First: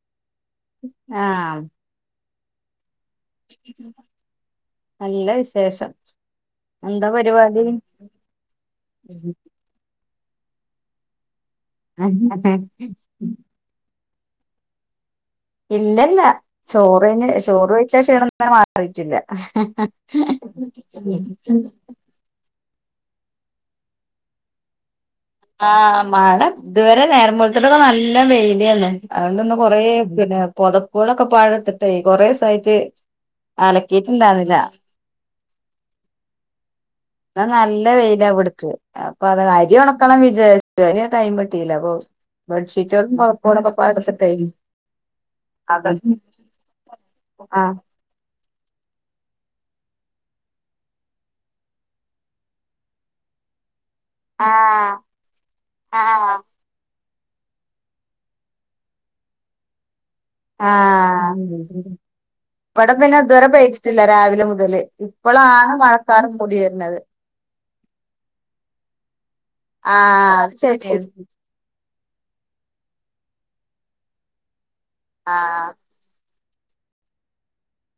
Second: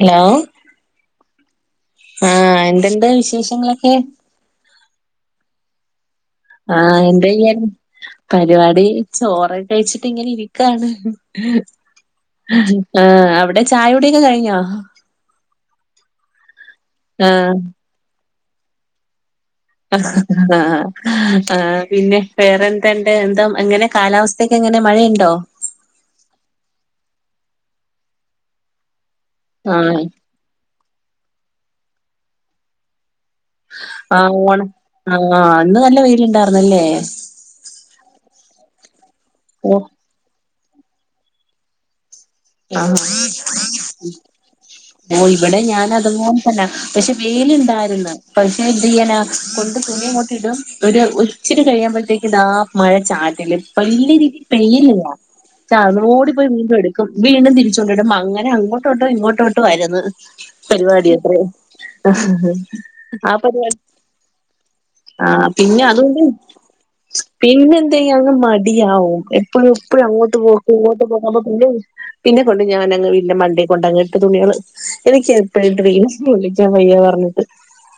Hello ആ ആ എന്തുണ്ട് വിശേഷങ്ങളൊക്കെ നല്ല വിശേഷം ആ എന്താ എന്തു പരിപാടി ചെയ്യാരുന്നു പരിപാടി ചോറൊക്കെ കഴിച്ചിട്ട് ഇങ്ങനെ ഇരിക്കാണ് ആ അവിടെ ചായകുടിയൊക്കെ കഴിഞ്ഞോ ഇല്ലല്ല ചോറിന് ആഹ് ചോറ് കഴിച്ച ക്ഷീണം ഇതുവരെ മാറിട്ടില്ല ആ ആ ആ പിന്നെ വേറെ ക്കെണ്ട് എന്താ എങ്ങനെ കാലാവസ്ഥയൊക്കെങ്ങനെ മഴയി ആ മഴ ഇതുവരെ നേരം വെളുത്തിട്ടൊക്കെ നല്ല വെയിലാണ് അതുകൊണ്ടിന്ന് കൊറേ ആഹ് പിന്നെ പൊതപ്പുകളൊക്കെ പാഴത്തിട്ടെ കൊറെ ഇസായിട്ട് അലക്കീട്ടിണ്ടാരുന്നില്ല ആ ഇന്ന് നല്ല വെയിലിണ്ടാർന്നല്ലേ ആ നല്ല വെയിലാ ഇവിടുക്കെ അപ്പൊ അത് അരി ഓഹ് ഒണക്കണം വിചാരി ഇതു വരെ ടൈം കിട്ടിയില്ല അപ്പൊ ആഹ് ബെഡ്ഷീറ്റുകളും പൊതപ്പുകളുവൊക്കെ പാടത്തിട്ടു കഴിഞ്ഞു ഓ ഇവിടെ ഞാൻ അതൊന്നും പിന്നെ പക്ഷെ വെയിലുണ്ടാരുന്നു പക്ഷെ എന്തു ചെയ്യാനാ കൊ ണ്ട് തുണിയങ്ങോട്ടിടും ഒരു ഒരിച്ചിരി കഴിയുമ്പോഴത്തേക്ക് ദാ മഴ ചാറ്റല് വലിയ രീതിയിൽ ആഹ് പെയ്യില്ല ഓടി ആഹ് പോയി വീണ്ടും എടുക്കും വീണ്ടും തിരിച്ചൊണ്ടിടും അങ്ങനെ അങ്ങോട്ടോട്ടോം ഇങ്ങോട്ടോട്ടോം ആരുന്നു ആ ഇവിടെ പിന്നെ ആ ഇതുവരെ പരിപാടി പെയ്തിട്ടില്ല രാവിലെ മുതല് ആ ഇപ്പൊളാണ് മഴക്കാലം മൂടി വരുന്നത് പിന്നെ എന്തുചെയ്യും അങ്ങ് മടിയാവും എപ്പഴും എപ്പഴും അങ്ങോട്ട് ആഹ് അത് പോക്ക് ഇങ്ങോട്ട് ശരിയാണ് പോക്ക് അപ്പൊ പിന്നെം പിന്നെ കൊണ്ട് ഞാനങ്ങ് വീടിന്റെ മണ്ടേ കൊണ്ടങ്ങ് ഇട്ട് തുണികള് എനിക്ക് എപ്പഴും ആഹ് എപ്പഴും [unintelligible] വയ്യാ പറഞ്ഞിട്ട്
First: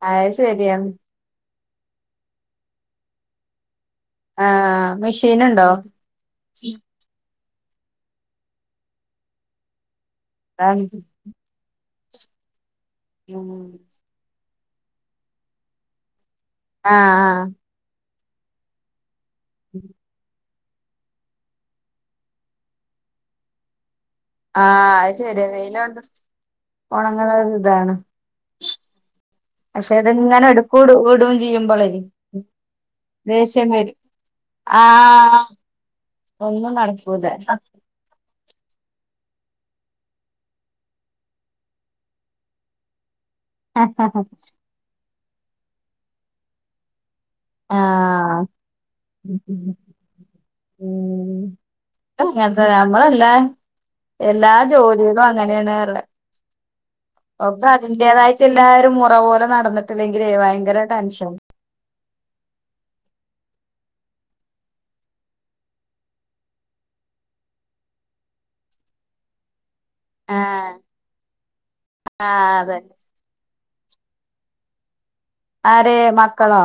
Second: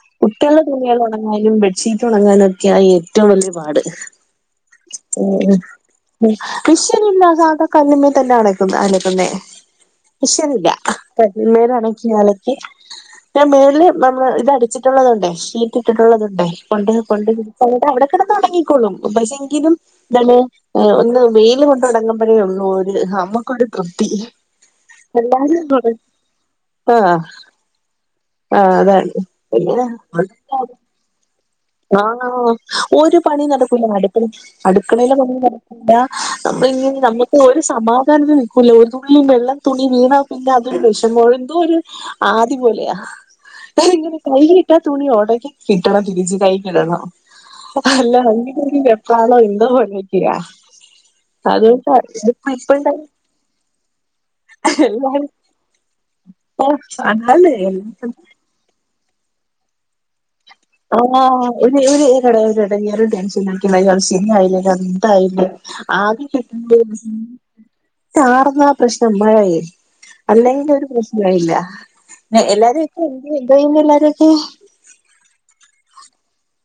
അത് കുട്ടികളുടെ ശരിയാണ് തുണികൾ ഒണങ്ങാനും ബെഡ് ഷീ ഷീറ്റൊണങ്ങാനൊക്കെയാ ഏറ്റോം വലിയ പാട് ആഹ് ഓ മെഷീനുണ്ടോ മിഷ് മിഷിനില്ലാതാക കല്ലുമ്മേ തന്നെയാണോ ഇപ്പം അലക്കുന്നേ മിഷിനില്ല ആഹ് കല്ലുമ്മേലാണ് അലക്കി ഞാൻ മേളില് നമ്മള് ഇതടിച്ചിട്ടുള്ളതൊണ്ടേ ഷീറ്റിട്ടിട്ടുള്ളതൊണ്ടേ കൊണ്ട് കൊണ്ട് അപ്പൊ ഇതവിടെ കെടന്ന് ഒണങ്ങിക്കോളും പക്ഷെങ്കിലും താണ് ന്ന് ഒന്ന് വെയില് കൊണ്ട് ഒണങ്ങുമ്പഴേ ഒള്ളൂ ഒര് നമ്മുക്കൊരു തൃപ് തി ആഹ് അത് ശരിയാ എല്ലാരും തൊട വെയിലോണ്ട് ആ ഒണങ്ങണ ഇതാണ് ആ അതായി പിന്നെ പക്ഷെ ഇതിങ്ങനെ എടുക്കൂട് ഇടും ചെയ്യുമ്പളേ ആ ഒരു പണിം ദേഷ്യം വരും നടക്കൂലന്ന് അടുക്കള അടുക്കളേലെ പണിം ആഹ് നടക്കൂല്ല ആ ഒന്നും ന്നും നടക്കൂല നമുക്ക് ഒരു സമാധാനത്തിന് നിക്കൂല ഒരു തുള്ളി വെള്ളം തുണീൽ വീണാ പിന്നെ അതൊരു വെഷമാ എന്തോ ഒരു ആദി പോലെയാ ഞാനിങ്ങനെ കൈയിലിട്ടാ തുണി ഒണങ്ങി കിട്ടണം തിരിച്ചു കൈ കിടണം അല്ല ആഹ് [unintelligible] വെപ്പാണോ എന്തോ പോലൊക്കെയാ ഉം അത് ഇപ്പം അങ്ങനത്തെ ഇപ്പണ്ട [unintelligible] നമ്മളെല്ലാ എല്ലാ ജോലികളും അങ്ങനെയാണു [unintelligible] അതാണ് ഒപ്പം അതിന്റേതായിട്ടൊളള ആ ഒരു ഇറ പോലെ നടന്നിട്ടില്ലെങ്കിൽേ ഭയങ്കര ടെൻഷൻ ട ഇ റ ഡാൻസ്ക്കുന്ന ഞ സിനി ആയില്ലേ ഞാൻ ഇന്തായില്ലേ ആദ്യം കിട്ട സാർന്നാ പ്രശ്നം മഴായി ആ അല്ലെങ്കും ഒരു പ്രശ്നയില്ല പി അതെ എല്ലാവരും ഒക്കെ എ നൈയില എല്ലാരൊക്കും ആര മക്കളാ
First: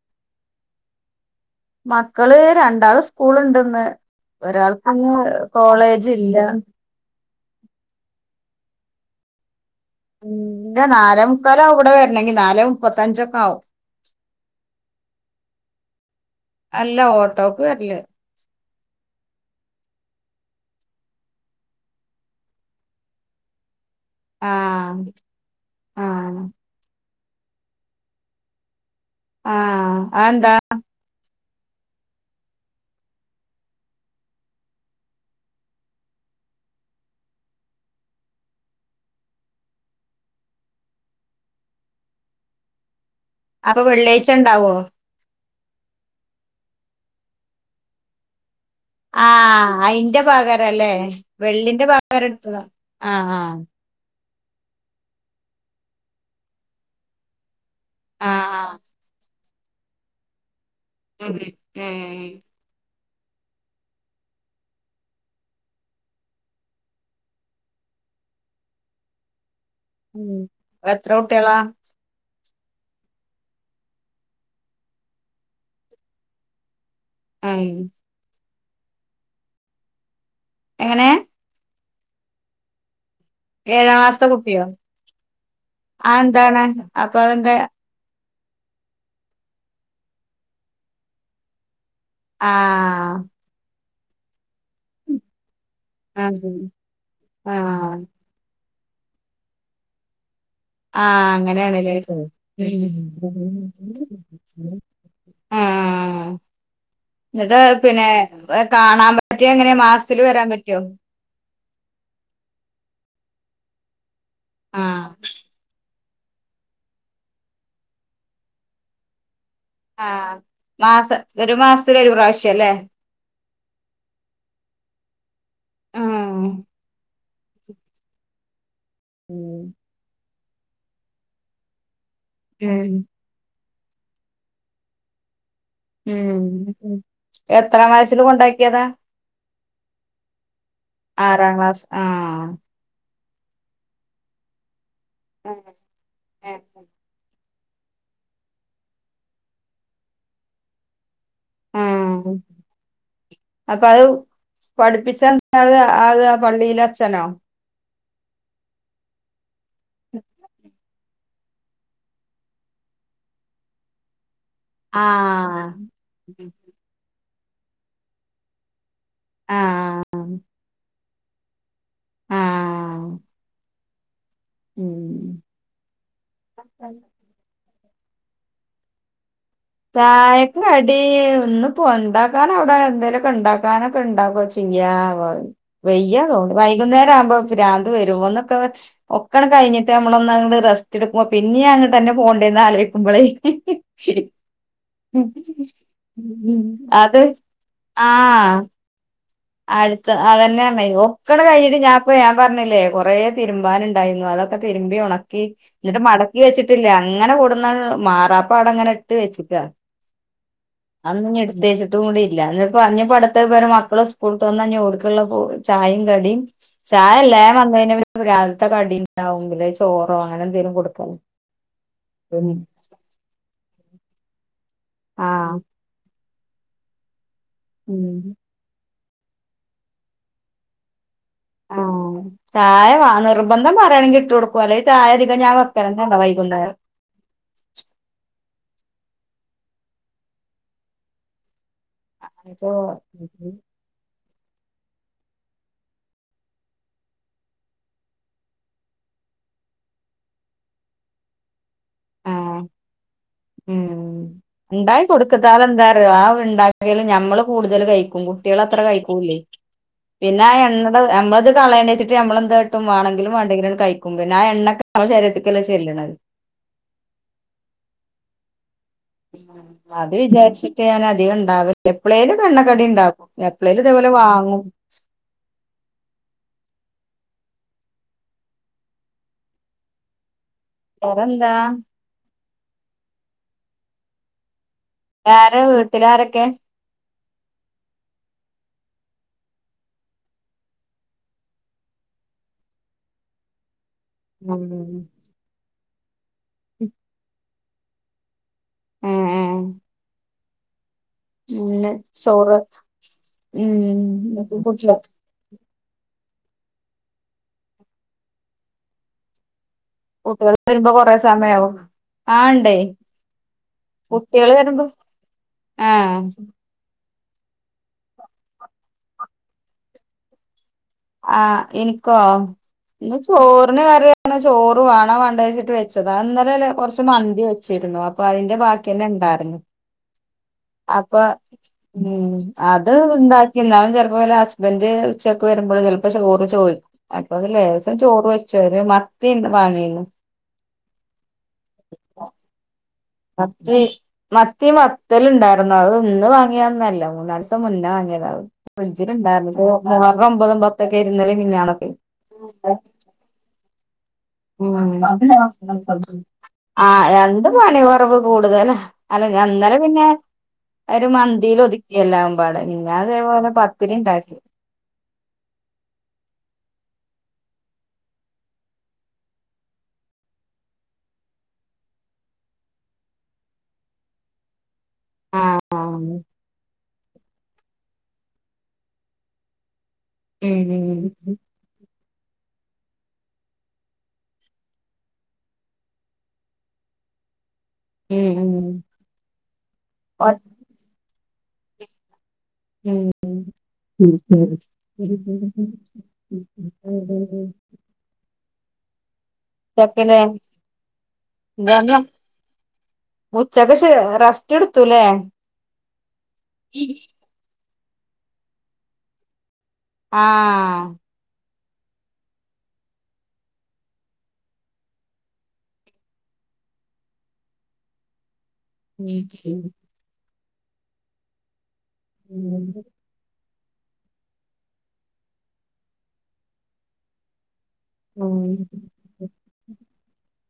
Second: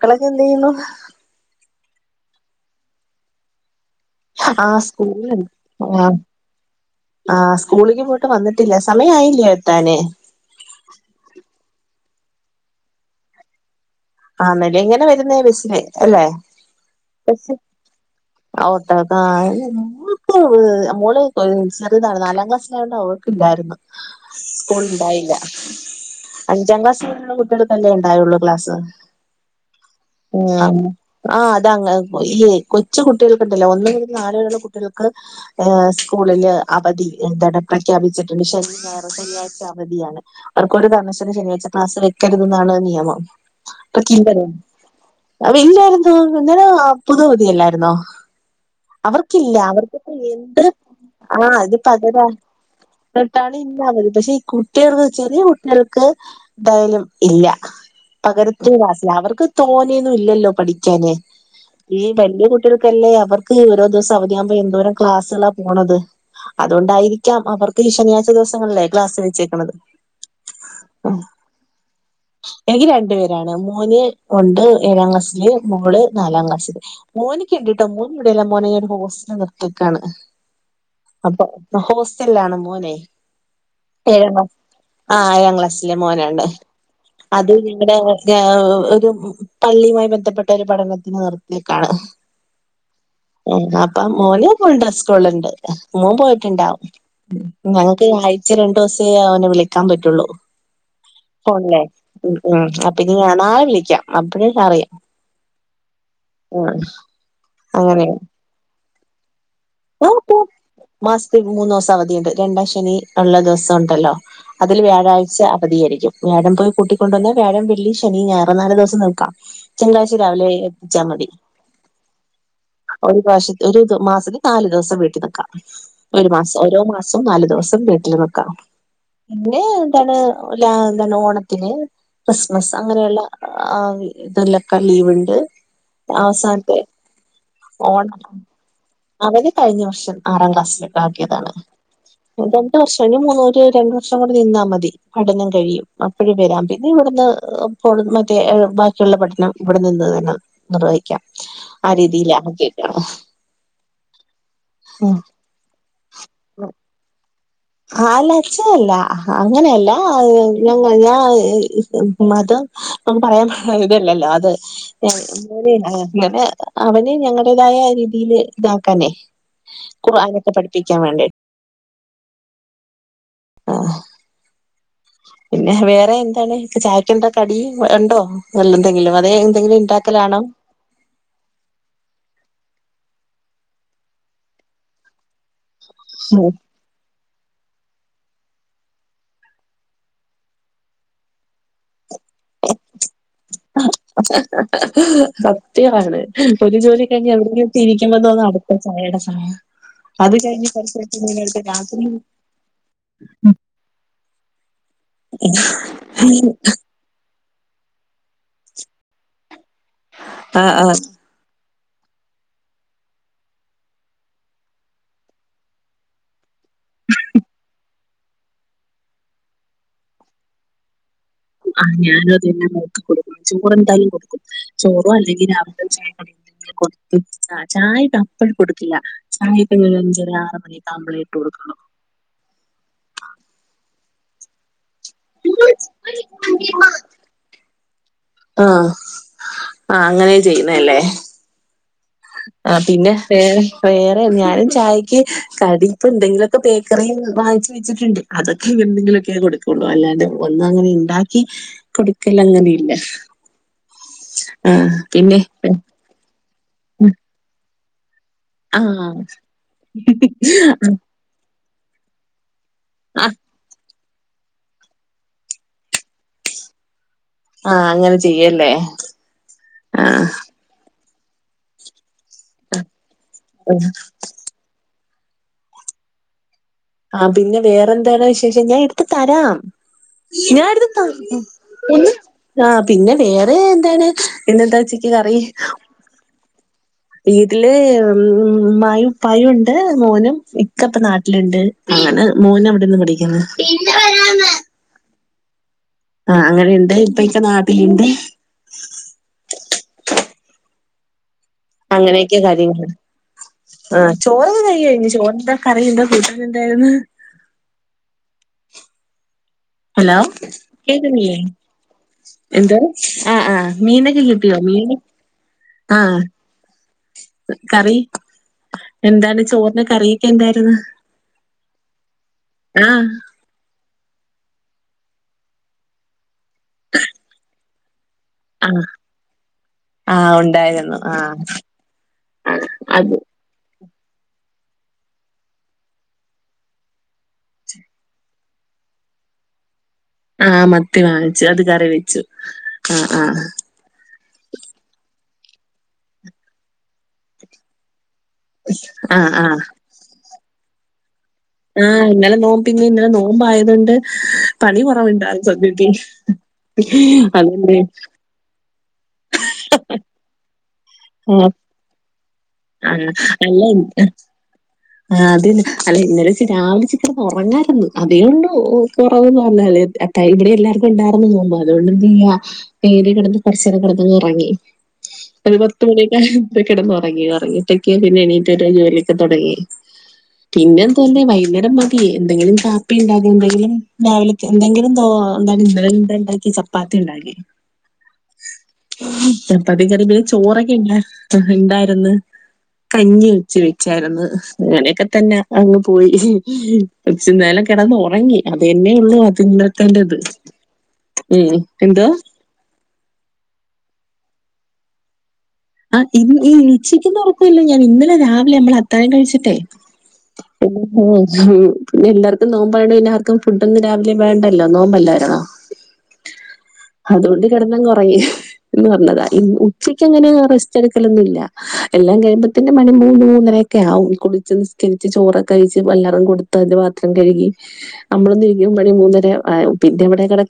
മക്കളക്ക എന്ത് ചെയ്യണ്‌ മക്കള് രണ്ടാള് സ്കൂള ഇണ്ടന്ന് ആ സ്കൂ ആ ഇല്ല ആ സ്കൂളിലക്ക് പോയിട്ട് വന്നിട്ടില്ല സമയ ആയില്ല ഇ നാല മുക്കാല ഇവിടെ വരണെങ്കി നാല് മുപ്പത്തഞ്ചൊക്കെ ആവും ആന്നല്ലേ ഇങ്ങനെ വരുന്ന ബസിന് അല്ലെ അല്ല ഓട്ടോക്ക് വരല് ഓട്ടക്ക മമ്മള് ചെറിയതാണ് നാലാം ക്ലാസ്സിലായണ്ട് അവക്ക ഇല്ലായിരുന്നു ആ സ്കൂൾ ഉണ്ടായില്ല ആ അഞ്ചാം ക്ലാസ് കുട്ടികൾക്ക തല്ലേ ഉണ്ടായുള്ളൂ ക്ലാസ് ആഹ ആതന്താ ആ അത ഈ കൊച്ച കുട്ടികൾക്ക ഉണ്ടല്ലോ ഒന്ന് മുതല് നാല് വരള്ള കുട്ടികൾക്ക് സ്കൂ അവധി എന്ത പ്രഖ്യാപിച്ചിട്ടുണ്ട് ശനി ഞായർ അവധിയാണ് അവർക്ക് ഒരു കാരണവശാ ശനാഴ്ച ക്ലാസ് വെക്കരുതെന്നാണ് നിയമം അപ്പൊ വെള്ളിയാഴ്ച ഉണ്ടാവോ അവല്ലായിരുന്നോ ഇങ്ങനെ പുതുവതില്ലായിരുന്നോ? ആ അവർക്കില്ല അവർക്കിപ്പ അയിന്റെ എന്ത് പകരല്ലേ ആ അത് വെള്ളിന്റെ പകരം പകരാ എടുത്തതാ ആ ആ എന്നിട്ടാണ് പക്ഷെ ഈ കുട്ടികൾക്ക് ചെറിയ കുട്ടികൾക്ക് എന്തായാലും ഇല്ല ആ പകര ആ അവർക്ക് തോന്നിയൊന്നും ഇല്ലല്ലോ പഠിക്കാന് ഉം ഈ ഉം വലിയ കുട്ടികൾ ഇല്ലേ അവർക്ക് ഓരോ ദിവസം അവധിയാകുമ്പോ എന്തോരം ക്ലാസ്സുകളാ പോണത് അതുകൊണ്ടായിരിക്കാം അവർക്ക് ഈ ശനിയാഴ്ച ദിവസങ്ങളല്ലേ ക്ലാസ് വെച്ചേക്കണത്. ഉം എത്ര കുട്ടികളാ എനിക്ക് രണ്ടു പേരാണ് മൂന്ന് ഒണ്ട് ഏഴാം ക്ലാസ്സില് മൂള് നാലാം ക്ലാസ്സില് മോനക്ക് ആഹ് എണ്ടട്ടോ മോന് ഇവിടെല്ല മോനെ ഒരു ഹോസ്റ്റൽ നിർത്തിക്കാണ് എങ്ങനെ അപ്പൊ ആ ഹോസ്റ്റല ആണ് മോനെ ക്ലാസ്ത്തെ ഏഴാം ക്ലാ കുട്ടിയോ ആ ആഴാം ക്ലാസ്സിലെ അത് മോനാണ്ട് എന്താണ് അപ്പൊ അത് അതെന്താ ഞങ്ങളടെ ഒരു പള്ളിയുമായി ബന്ധപ്പെട്ട ഒരു പഠനത്തിന് നിർത്തിയക്കാണ്. ആഹ അപ്പ മോന [unintelligible] സ്കൂളുണ്ട് മൂൻ ആഹ് പോയിട്ടുണ്ടാവും ആഹ് ഞങ്ങൾക്ക് കാഴച്ചുണ്ട് [unintelligible] അവനെ വിളിക്കാൻ പറ്റുള്ളൂ ആഹ അങ്ങനെയാണ്ല്ലത് ഞാനാെ വിളിക്കാം അപ്പഴ അറിയാം ആ ഉം എന്നിട്ട് പിന്നെ കാണാ പ്പ മാസത്തി മൂന്ന്സം അവധിയുണ്ട് രണ്ടാം ശനി ഉള്ള ദിവസം ഉണ്ടല്ലോ അതിൽ ആഹ് വ്യാഴാഴ്ച അവധി ആരിക്കും വ്യാഴം പോയി കൂട്ടിക്കൊണ്ട വന്നാ വ്യാഴം വെള്ളി ശനി ഞായർ നാല് ദിവസം നിൽക്കാം തിങ്കളാഴ്ച ആഹ് രാവിലെ മാസ എത്തിച്ചാൽ മതി ഒരു മാസത്തിലൊരു പ്രാവശ്യല്ലേ ഒരു പ്രവശത്തി ഒരു ത് മാസത്തി നാല് ദിവസം വീട്ട് നിക്കാം ഒരു ആഹ് മാസം ഓരോ മാസം സം നാല് ദിവസം വീട്ടില് നിക്കാം അമ്മടെ ഉം എന്താണ് ലാന്ന് പർഞ്ഞാ ഓണത്തിന് ക്രിസ്മസ് ഉം അങ്ങനെയുള്ള ആ ഇതെല്ലൊക്കെ ലീവ്ണ്ട് അവസാൻത്തെ ഉം. എത്രാം വയസ്സില് കൊണ്ടാക്ക്യതാ? അവനെ കഴിഞ്ഞ വർഷം ആറാം ക്ലാസ്സിലെക്കാക്കിയതാണ് ആറാം ക്ലാസ് ആഹ് രണ്ട് വർഷം ഇനി മൂന്ന് [unintelligible] രണ്ടു വർഷം കൂടെ നിന്നാ മതി പഠനം കഴിയും അപ്പഴും വരാം പിന്നെ ഇവട്ന്ന് ഏഹ് പൊള് മറ്റേ ബാക്കിയുള്ള പഠനം ഇവടെ നിന്ന് തന്നെ നിർവായി [unintelligible] ആ ആഹ് രീതിലാ [unintelligible] അപ്പൊ അത് പഠിപ്പിച്ച [unintelligible] അത് ആ പള്ളീല അച്ഛനോ അതല്ല അഛനല്ല അങ്ങനെയല്ല [unintelligible] മതം [unintelligible] പറയാൻ ഇതല്ലല്ലോ അത് ആഹ് [unintelligible] അവന് ഞങ്ങടേതായ രീതില് ഇതാ [unintelligible] ആഹ് ഖുർആനൊക്കെ പഠിപ്പിക്കാൻ വേണ്ടി ആഹ് ആഹ് ഉം പിന്നെ വേറെ എന്താണ് ഇപ്പ ചായക്കെന്താ കടി ഇണ്ടോ വല്ല എന്തെങ്കിലും അതെ ചായക്ക് കടി ഇന്ന്പ്പൊ ഒണ്ടാക്കാനവിടെ എന്തേലുമൊക്കെ ഉണ്ടാക്കാനൊക്കെ ഇണ്ടാക്കുവേം ചെയ്യാം. വ വെയ്യ [unintelligible] വൈകുന്നേരം ആവുമ്പോ പ്രാന്ത് വരും [unintelligible] ഒക്കെ അങ്ങട് കഴിഞ്ഞിട്ട് നമ്മളൊന്ന് അങ്ങട് റസ്റ്റ് എടുക്കുമ്പോ പിന്നേം അങ്ങട് തന്ന പോണ്ടേന്ന് ആലോചിക്കുമ്പളേ സത്യമാണ്. ഒരു ജോലി അത് കഴിഞ്ഞ് എവിടെങ്കിലും ഇത്തി ഇരിക്കുമ്പോ തോന്നും ആഹ് അടുത്ത ചായ അടുത്ത അതന്ന പറഞ്ഞത് ഒക്കടെ കഴിഞ്ഞ് കഴിഞ്ഞിട്ട് രാത്രി ഞാപ്പ ഞാൻ പറഞ്ഞില്ലേ കൊറേ തിരുമ്പാനുണ്ടായിരുന്നു അപ്പ അതൊക്കെ തിരുമ്പി ഒണക്കി എന്നിട്ട് മടക്കി വെച്ചിട്ടില്ല അങ്ങനെ [unintelligible] [unintelligible] മാറാപ്പ അവിടെ ഇങ്ങനെ എടുത്തു വെച്ചിട്ട ആ ആ [unintelligible] [unintelligible] കൂടി ഇല്ല ഇനീപ്പോ, ഇനീപ്പോ അടുത്ത ഇവരെ മക്കളും സ് [unintelligible] വന്നാ ഇനി ഓർക്കുള്ള ചായയും കടിയും [unintelligible] രാവിലത്തെ കടി [unintelligible] ചോറോ അങ്ങനെ എന്തേലും കൊടുക്കൽ ആഹ് ഞാനും അത് തന്നാ [unintelligible] ചോറ് എന്തായാലും കൊടുക്കും. ചോറോ അല്ലെങ്കിൽ ആഹ് രാവിലത്തെ [unintelligible] ചായ ഉം ഇട്ടാൽ അപ്പഴ് കൊടുക്കില്ല. [unintelligible] അഞ്ചാര ആറു മണിയൊക്കെ ആവുമ്പളെ ആഹ് ചായ വ നിർബന്ധം പറയാണെങ്കിൽ ഇട്ട് കൊടുക്കും [unintelligible] ചായ അധികം ഞാൻ [unintelligible] വൈകുന്നേരം ആഹ് ആഹ് അങ്ങനെ ചെയ്യുന്നേ അല്ലേ ആഹ് പിന്നെ വേറെ വേ അ ഞാനും ചായയ്ക്ക് കടി ഇപ്പൊ എന്തെങ്കിലുമൊക്കെ ബേക്കറി വാങ്ങി വെച്ചിട്ടുണ്ട് അതൊക്കെ എന്തെങ്കിലു തെക്കെ കൊടുക്കുള്ളൂ അല്ലാണ്ട് ഒന്നുങ്ങനെ ഇണ്ടാക്കി ആഹ് കൊടുക്കലങ്ങനെയില്ല ഉം ആഹ് ഉണ്ടായി പിന്നെ കൊടുക്കത്താൽ എന്താറിയോ ആ ഞമ്മള് കൂടുതൽ കഴിക്കും കുട്ടികള് അത്ര ആഹ് കഴിക്കൂല്ലേ പിന്നെ ആഹ് എണ്ണത് നമ്മൾത് കളയണ്ട ച്ചിട്ട് നമ്മള് എന്താട്ടും വേണെങ്കിലും ആഹ് വണ്ടെിങ്കിലും കഴി ക്കും പിന്നെ ആഹ് എണ്ണക്കെ നമ്മ ശരീരത്തിക്കല്ലെ ചെല്ല്ണത് ആഹ് അങ്ങനെ ചെയ്യല്ലേ അത് ആഹ് വിചാരിച്ചിട്ട് ഞാന് അധിക ഇണ്ടാവെല്ല എപ്പ്ളേല് കണ്ണക്കടി ഇണ്ടാക്കും എപ്പളേല് ഇതേപോലെ വാങ്ങും ആഹ് പിന്നെ വേറെന്തണ് വിശേഷം ഞാൻ എടുത്ത് തരാം ഞാ എടുത്ത് ത വേറെന്താ ഒന്ന് ആഹ് പിന്നെ വേറെ എന്താണ് പിന്നന്താ ആര വീട്ടിലാരൊക്കെ വീട്ടില് ഉമ്മായും പയുണ്ട് മോനും ഇക്ക ഇപ്പ നാട്ടിലുണ്ട് അങ്ങനെ മോന് അവിടെന്ന് പഠിക്കുന്ന് [inaudible] ആഹ അങ്ങനെയുണ്ട് ഇപ്പക്കെ നാടിലുണ്ട് ഏഹ് ഏഹ് പിന്നെ അങ്ങനെയൊക്കെ ചോറ് കാര്യങ്ങ ആ ചോറ് ഉം കുട്ടികൾ കഴഴിഞ്ഞഞ് ചോറ്ന്താ കറിയണ്ടോ കൂട്ട എന്തായിന്ന് ഹലോ കുട്ടികൾ വരുമ്പോ കൊറേ കേക്കില്ലേ സമയാവും ആ ഇണ്ടേ എന്താ ആ ആഹ മീനൊക്കെ കിട്ടിയോ മീന ആഹ [unintelligible] കറി എന്താണ് ചോറിന കറിയൊക്കെ എന്തായിന്ന് ആഹ എനിക്കോ ഇന്ന് ചോറിന്െ വര അെ ചോറുണ വണ്ട കഴച്ചിട്ട് വെച്ചത് അന്നലെ കുറച്ച് മന്തി വെച്ചിരുന്നു അപ്പൊ അതിന്റെ ആഹ് ബാക്കി തന്നെ ഇണ്ടായിരുന്നു ആഹ് ഉണ്ടായിരുന്നു അപ്പൊ ആഹ് ഉ അത് ഉണ്ടാക്കിുന്നാലും ചെ അപോലെ ഹസ്ബന്ഡറ് ഉച്ചക്ക് വരുമ്പോൾ ചിലപ്പോ ചോറ് ചോ അപ്പൊത് ലേസം ചോറ് വെച്ചു തന്ത പണന്ന് ആഹ മത്തി വാങ്ങിച്ചു അത് കറി വെച്ചു ആഹ് മ ആഹ് മത്തി മ ൽ ഉണ്ടായിരുന്നു അത് ഒന്ന് വാങ്ങിയന്നല്ല മൂന്ന ദിവസം മുന്നേ വാങ്ങിയരുന്നു ആഹ് ആഹ് ഫ്രിഡ്ജണ്ടൂ ഒമ്പതും പത്തൊക്കെ ഇന്നലെ പിന്നെയണൊക്കെ ആഹ് ഇന്നലെ നോമ്പ് പിന്നെ ഇന്നലെ നോമ്പായതുകൊണ്ട് പണി കുറവുണ്ടായിരുന്നു സത്യത്തി ഉ ആഹ എന്ത് അതുകൊണ്ട് മണി ഉറവ് കൂടുതൽ അല്ല എന്നാല പിന്നെ ഒരു ആഹ് മന്തിൽ ഒതുക്കിയല്ലാം ടെ നിന്നെ അതേപോലെ പത്തിരി ഇണ്ടാക്കേ ആ അതന്നെ അല്ലെ ഇന്നല രാവിലെ ചിിക്കരം ഉറങ്ങാരുന്നു അതേൊണ്ട്ു കുറവന്ന് പറഞ്ഞല്ലേ അ ഇവിടെ എല്ലാവർക്കും ഉണ്ടാർന്ന് തോുമ്പോ അതുകൊണ്ട് എന്ത് ചെയ്യ നേരി കിടന്ന് കുറച്ച നേര കിടന്ന ഇറങ്ങി ഒരു പത്ത് ആഹ് മണിയൊക്ക്പ കിടന്ന്ുറങ്ങി ഉറങ്ങിട്ടക്ക പിന്നെ എണീട്ട ഒരു ജോലിയൊക്കെ തുടങ്ങി ഉം പിന്നെതുന്നെ ഉം വൈകുന്നേരം മാ എന്തെങ്കിലും പാപ്പി ഉണ്ടാകോ എന്തെങ്കിലും രാവില എന്തെങ്കിലുംോ എന്ത ഇന്നലെ ഇന്ത ഉണ്ടാക്കി ചപ്പാത്തി ഉം ഉം ിലെ [inaudible] ചപ്പതി കരിമ്പെ ഒറ്റ ചോറൊക്കെ ഇണ്ട ഉണ്ടായിന്ന് കഞ്ഞി ഉച്ച വെച്ചായിരുന്നു അങ്ങനൊക്കെ തന്നെ അങ്ങ് പോയിച്ചന്തല കിടന്ന് ഉറങ്ങി അത്തന്നെള്ളൂ തിന്നത്തേറത് ഉച്ചക്കില്ലേ ഉം എന്താ ഉച്ചക്കക്ഷെ റസ്റ്റ് എടുത്തൂല്ലേ ആ ഇ ഈ ഇഈചിക്കുന്ന ഉറപ്പല്ലോ ഞാൻ ഇന്നലെ രാവിലെ നമ്മള് അത്തഴം കഴിച്ചിട്ടെ എ ആഹ് പിന്നെ എല്ലാവർക്കും നോമ്പണ എല്ലാവർക്കും ഫുഡ ഒന്ന് രാവിലെ വേണ്ടല്ലോ നോമ്പല്ല ആരണോ അതുകൊണ്ട് ഘടന കുറയും എന്ന് പറഞ്ഞതാ ഉം ഉച്ചക്ക് അങ്ങനെ റെസ്റ്റ് എടുക്കലൊന്നുംല്ല എല്ലാം കഴിയുമ്പോൾ തന്നെ മണി മൂന്നരആകും ഒെ ആ കുളടിച്ച് നിസ്കരിച്ച് ചോറൊക്കെ കഴിച്ച് വല്ലാവരും കൊടുത്തതിന്റെ പാത്രം കഴുകി നമ്മളൊന്ന ഉം. ഇരിക്ക മണി മൂന്നര പിന്നെ ഇവിടെ കട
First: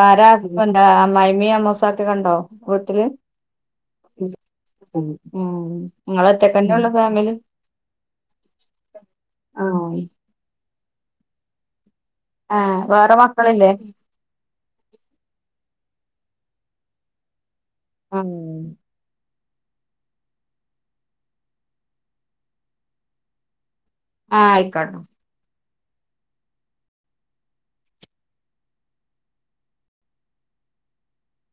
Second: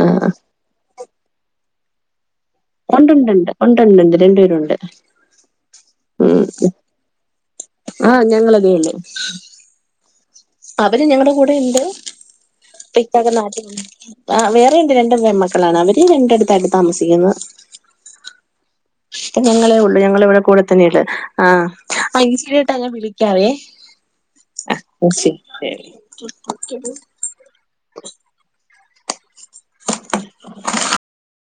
ആ എന്താ അമ്മായി്മീ അമ്മൂസക്കൊക്കെണ്ടോ ത്തില് ഉണ്ടുണ്ടുണ്ട് ഉണ്ടുണ്ടുണ്ട് രണ്ടുപേരുണ്ട് നിങ്ങളത്തക്കന്നെ ഉള്ള ഫാമിലി ആഹ ഞങ്ങളതേല്ലേ ആഹ് അവര് ഞങ്ങളടെ കൂടെ ഉണ്ട് ആഹ് പിെ വേറെ ന മക്കളില്ലേ ആ വേറെ എന്റെ രണ്ടും പെമക്കളാണ് അവര് രണ്ടടുത്തായിട്ട് താമസിക്കുന്നത് ആഹ ഞങ്ങളെ ഉള്ളു ഞങ്ങള ഇവിടെ കൂടെ തന്നെയള്ള ആ അഈ ശരിായിട്ടാ ഞാൻ വിളിക്കാറേ ആഹ ആയിക്കോട്ടോ ശരി [inaudible]